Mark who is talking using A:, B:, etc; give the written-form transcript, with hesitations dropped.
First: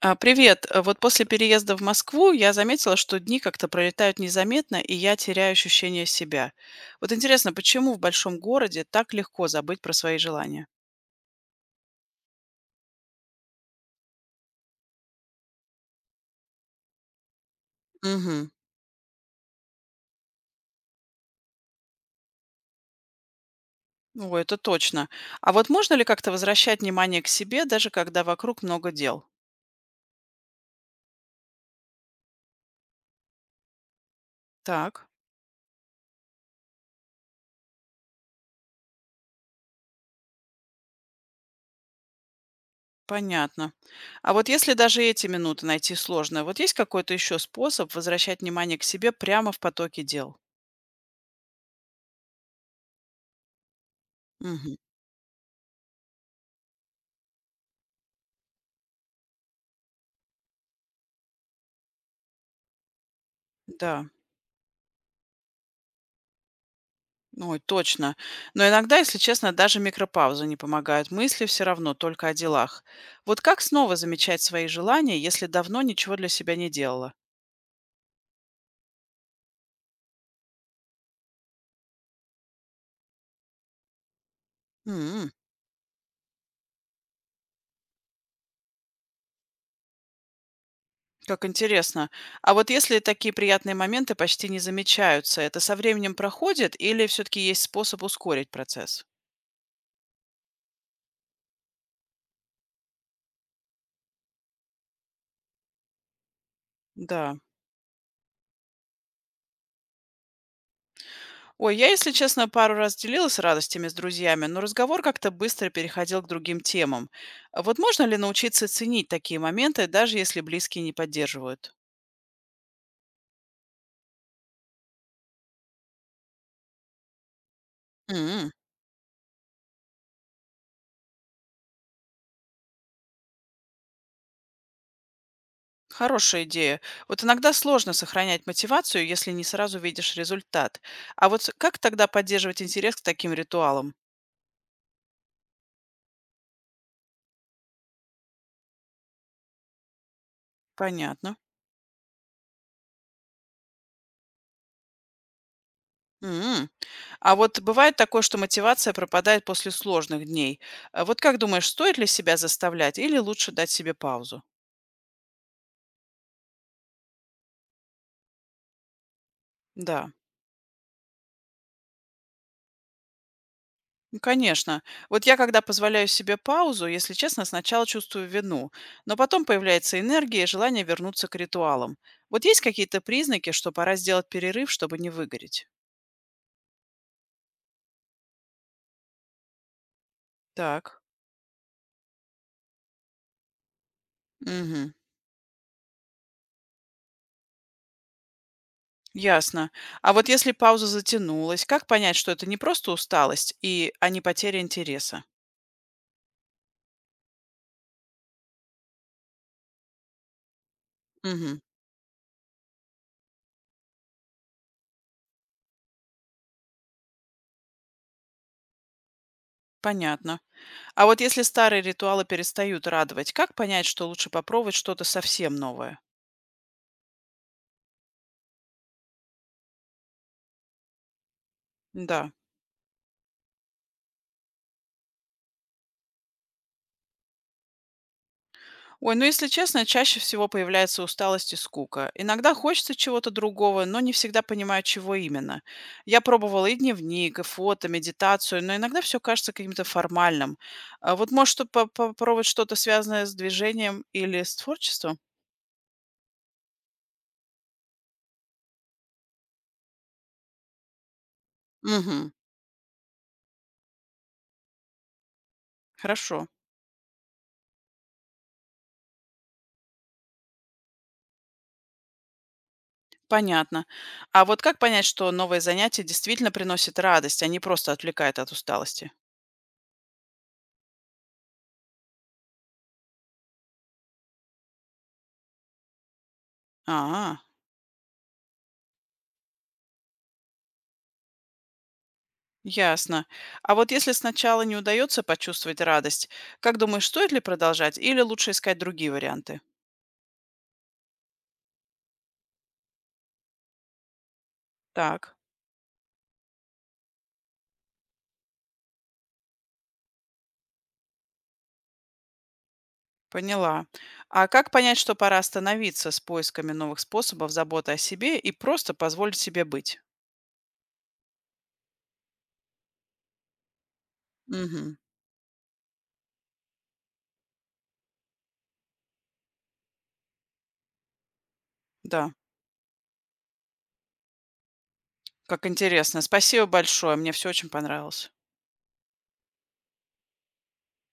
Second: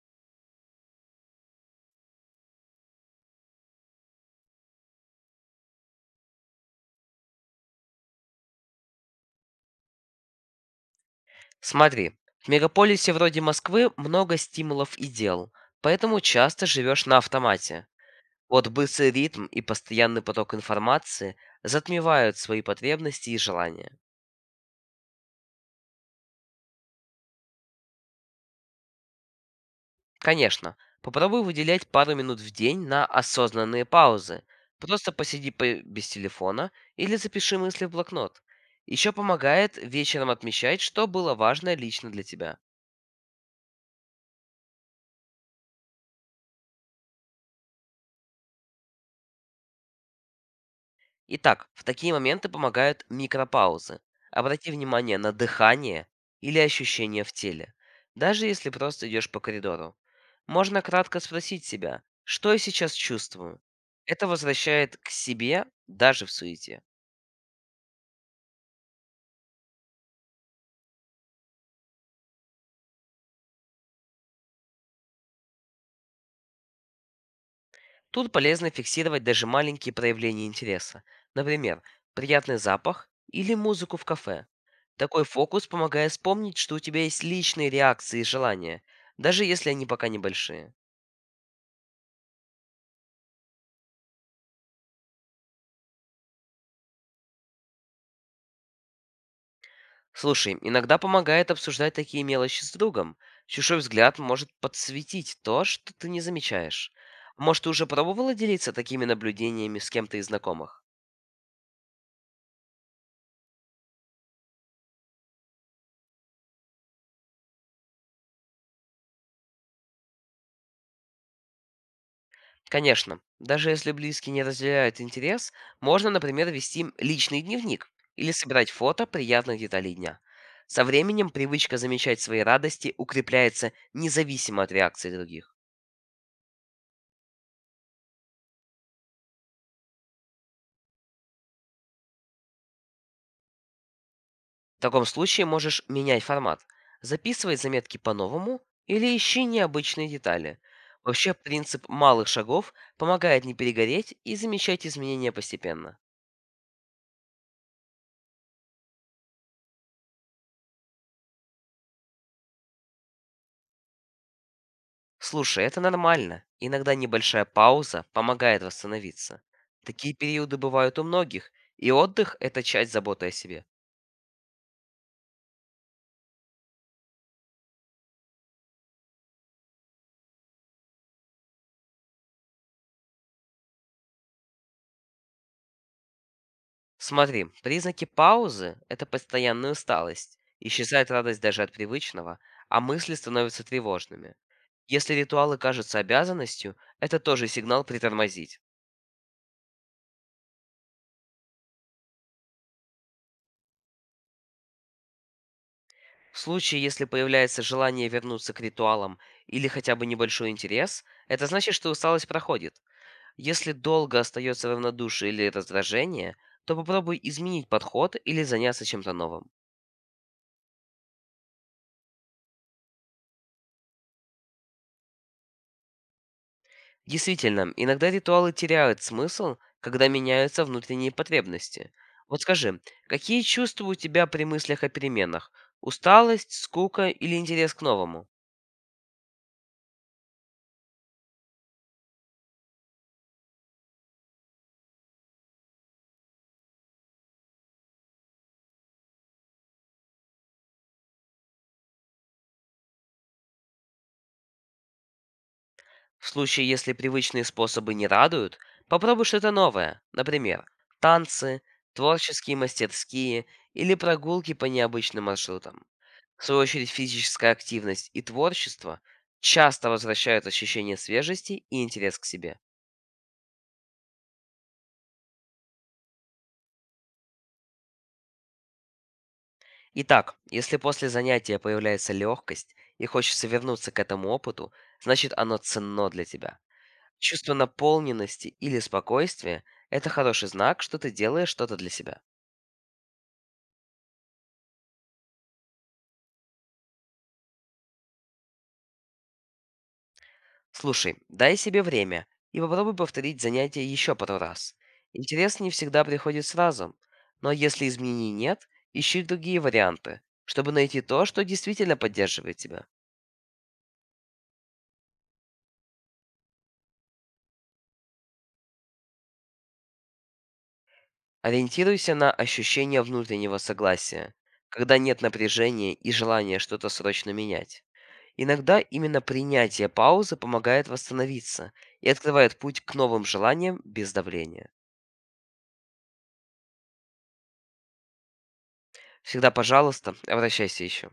A: А, привет. Вот после переезда в Москву я заметила, что дни как-то пролетают незаметно, и я теряю ощущение себя. Вот интересно, почему в большом городе так легко забыть про свои желания?
B: Смотри, в мегаполисе вроде Москвы много стимулов и дел, поэтому часто живешь на автомате.
A: Угу.
B: Вот быстрый ритм и постоянный поток информации затмевают свои потребности и желания.
A: О, это точно. А вот можно ли как-то возвращать внимание к себе, даже когда вокруг много дел?
B: Конечно, попробуй выделять пару минут в день на осознанные паузы.
A: Так,
B: Просто посиди без телефона или запиши мысли в блокнот. Еще помогает вечером отмечать, что было важно лично для тебя.
A: понятно. А вот если даже эти минуты найти сложно, вот есть какой-то еще способ возвращать внимание к себе прямо в потоке дел?
B: Итак, в такие моменты помогают микропаузы. Обрати
A: Угу.
B: внимание на дыхание или ощущения в теле, даже если просто идешь по коридору. Можно кратко спросить себя, что я сейчас чувствую.
A: Да.
B: Это возвращает к себе даже в суете.
A: Ой, точно. Но иногда, если честно, даже микропаузы не помогают. Мысли все равно только о делах. Вот как снова замечать свои желания, если давно ничего для себя не делала?
B: Тут полезно фиксировать даже маленькие проявления интереса. Например, приятный запах или музыку в кафе. Такой
A: М,
B: фокус помогает вспомнить, что у тебя есть личные реакции и желания, даже если они пока небольшие.
A: как интересно. А вот если такие приятные моменты почти не замечаются, это со временем проходит или все-таки есть способ ускорить процесс?
B: Слушай, иногда помогает обсуждать такие мелочи с другом. Чужой взгляд может подсветить то, что ты не замечаешь.
A: Да.
B: Может, ты уже пробовала делиться такими наблюдениями с кем-то из знакомых?
A: Ой, я, если честно, пару раз делилась радостями с друзьями, но разговор как-то быстро переходил к другим темам. А вот можно ли научиться ценить такие моменты, даже если близкие не поддерживают?
B: Конечно, даже если близкие не разделяют интерес, можно, например, вести личный дневник или
A: М.
B: собирать фото приятных деталей дня. Со временем привычка замечать свои радости укрепляется независимо от реакции других.
A: Хорошая идея. Вот иногда сложно сохранять мотивацию, если не сразу видишь результат. А вот как тогда поддерживать интерес к таким ритуалам?
B: В таком случае можешь менять формат. Записывай заметки по-новому или ищи необычные детали. Вообще
A: Понятно.
B: принцип малых шагов помогает не перегореть и замечать изменения постепенно.
A: М. А вот бывает такое, что мотивация пропадает после сложных дней. А вот как думаешь, стоит ли себя заставлять или лучше дать себе паузу?
B: Слушай, это нормально. Иногда небольшая пауза помогает восстановиться.
A: Да.
B: Такие периоды бывают у многих, и отдых– это часть заботы о себе.
A: Ну, конечно. Вот я, когда позволяю себе паузу, если честно, сначала чувствую вину, но потом появляется энергия и желание вернуться к ритуалам. Вот есть какие-то признаки, что пора сделать перерыв, чтобы не выгореть?
B: Смотри, признаки паузы– это постоянная усталость.
A: Так.
B: Исчезает радость даже от привычного, а мысли становятся тревожными.
A: Угу.
B: Если ритуалы кажутся обязанностью, это тоже сигнал притормозить.
A: Ясно. А вот если пауза затянулась, как понять, что это не просто усталость, а не потеря интереса?
B: В случае, если появляется желание вернуться к ритуалам или хотя бы небольшой интерес, это
A: Угу.
B: значит, что усталость проходит. Если долго остается равнодушие или раздражение, то попробуй изменить подход или заняться чем-то новым.
A: Понятно. А вот если старые ритуалы перестают радовать, как понять, что лучше попробовать что-то совсем новое?
B: Действительно, иногда ритуалы теряют смысл, когда меняются внутренние потребности.
A: Да.
B: Вот скажи, какие чувства у тебя при мыслях о переменах? Усталость, скука или интерес к новому?
A: Ой, ну если честно, чаще всего появляется усталость и скука. Иногда хочется чего-то другого, но не всегда понимаю, чего именно. Я пробовала и дневник, и фото, медитацию, но иногда все кажется каким-то формальным. А вот может попробовать что-то связанное с движением или с творчеством?
B: В случае, если привычные способы не радуют, попробуй что-то новое. Например, танцы,
A: Угу,
B: творческие мастерские или прогулки по необычным маршрутам.
A: хорошо.
B: В свою очередь, физическая активность и творчество часто возвращают ощущение свежести и интерес к себе.
A: Понятно. А вот как понять, что новое занятие действительно приносит радость, а не просто отвлекает от усталости?
B: Итак, если после занятия появляется легкость и хочется вернуться к этому опыту, значит оно ценно для тебя.
A: А,
B: Чувство наполненности или спокойствия– это хороший знак, что ты делаешь что-то для себя.
A: ясно. А вот если сначала не удается почувствовать радость, как думаешь, стоит ли продолжать или лучше искать другие варианты?
B: Слушай, дай себе время и попробуй повторить занятие еще пару раз.
A: Так,
B: Интерес не всегда приходит сразу, но если изменений нет, ищи другие варианты, чтобы найти то, что действительно поддерживает тебя.
A: поняла. А как понять, что пора остановиться с поисками новых способов заботы о себе и просто позволить себе быть?
B: Ориентируйся на ощущение внутреннего согласия,
A: Угу,
B: когда нет напряжения и желания что-то срочно менять. Иногда именно принятие паузы помогает восстановиться и
A: да,
B: открывает путь к новым желаниям без давления.
A: как интересно. Спасибо большое, мне все очень понравилось.
B: Всегда, пожалуйста, обращайся еще.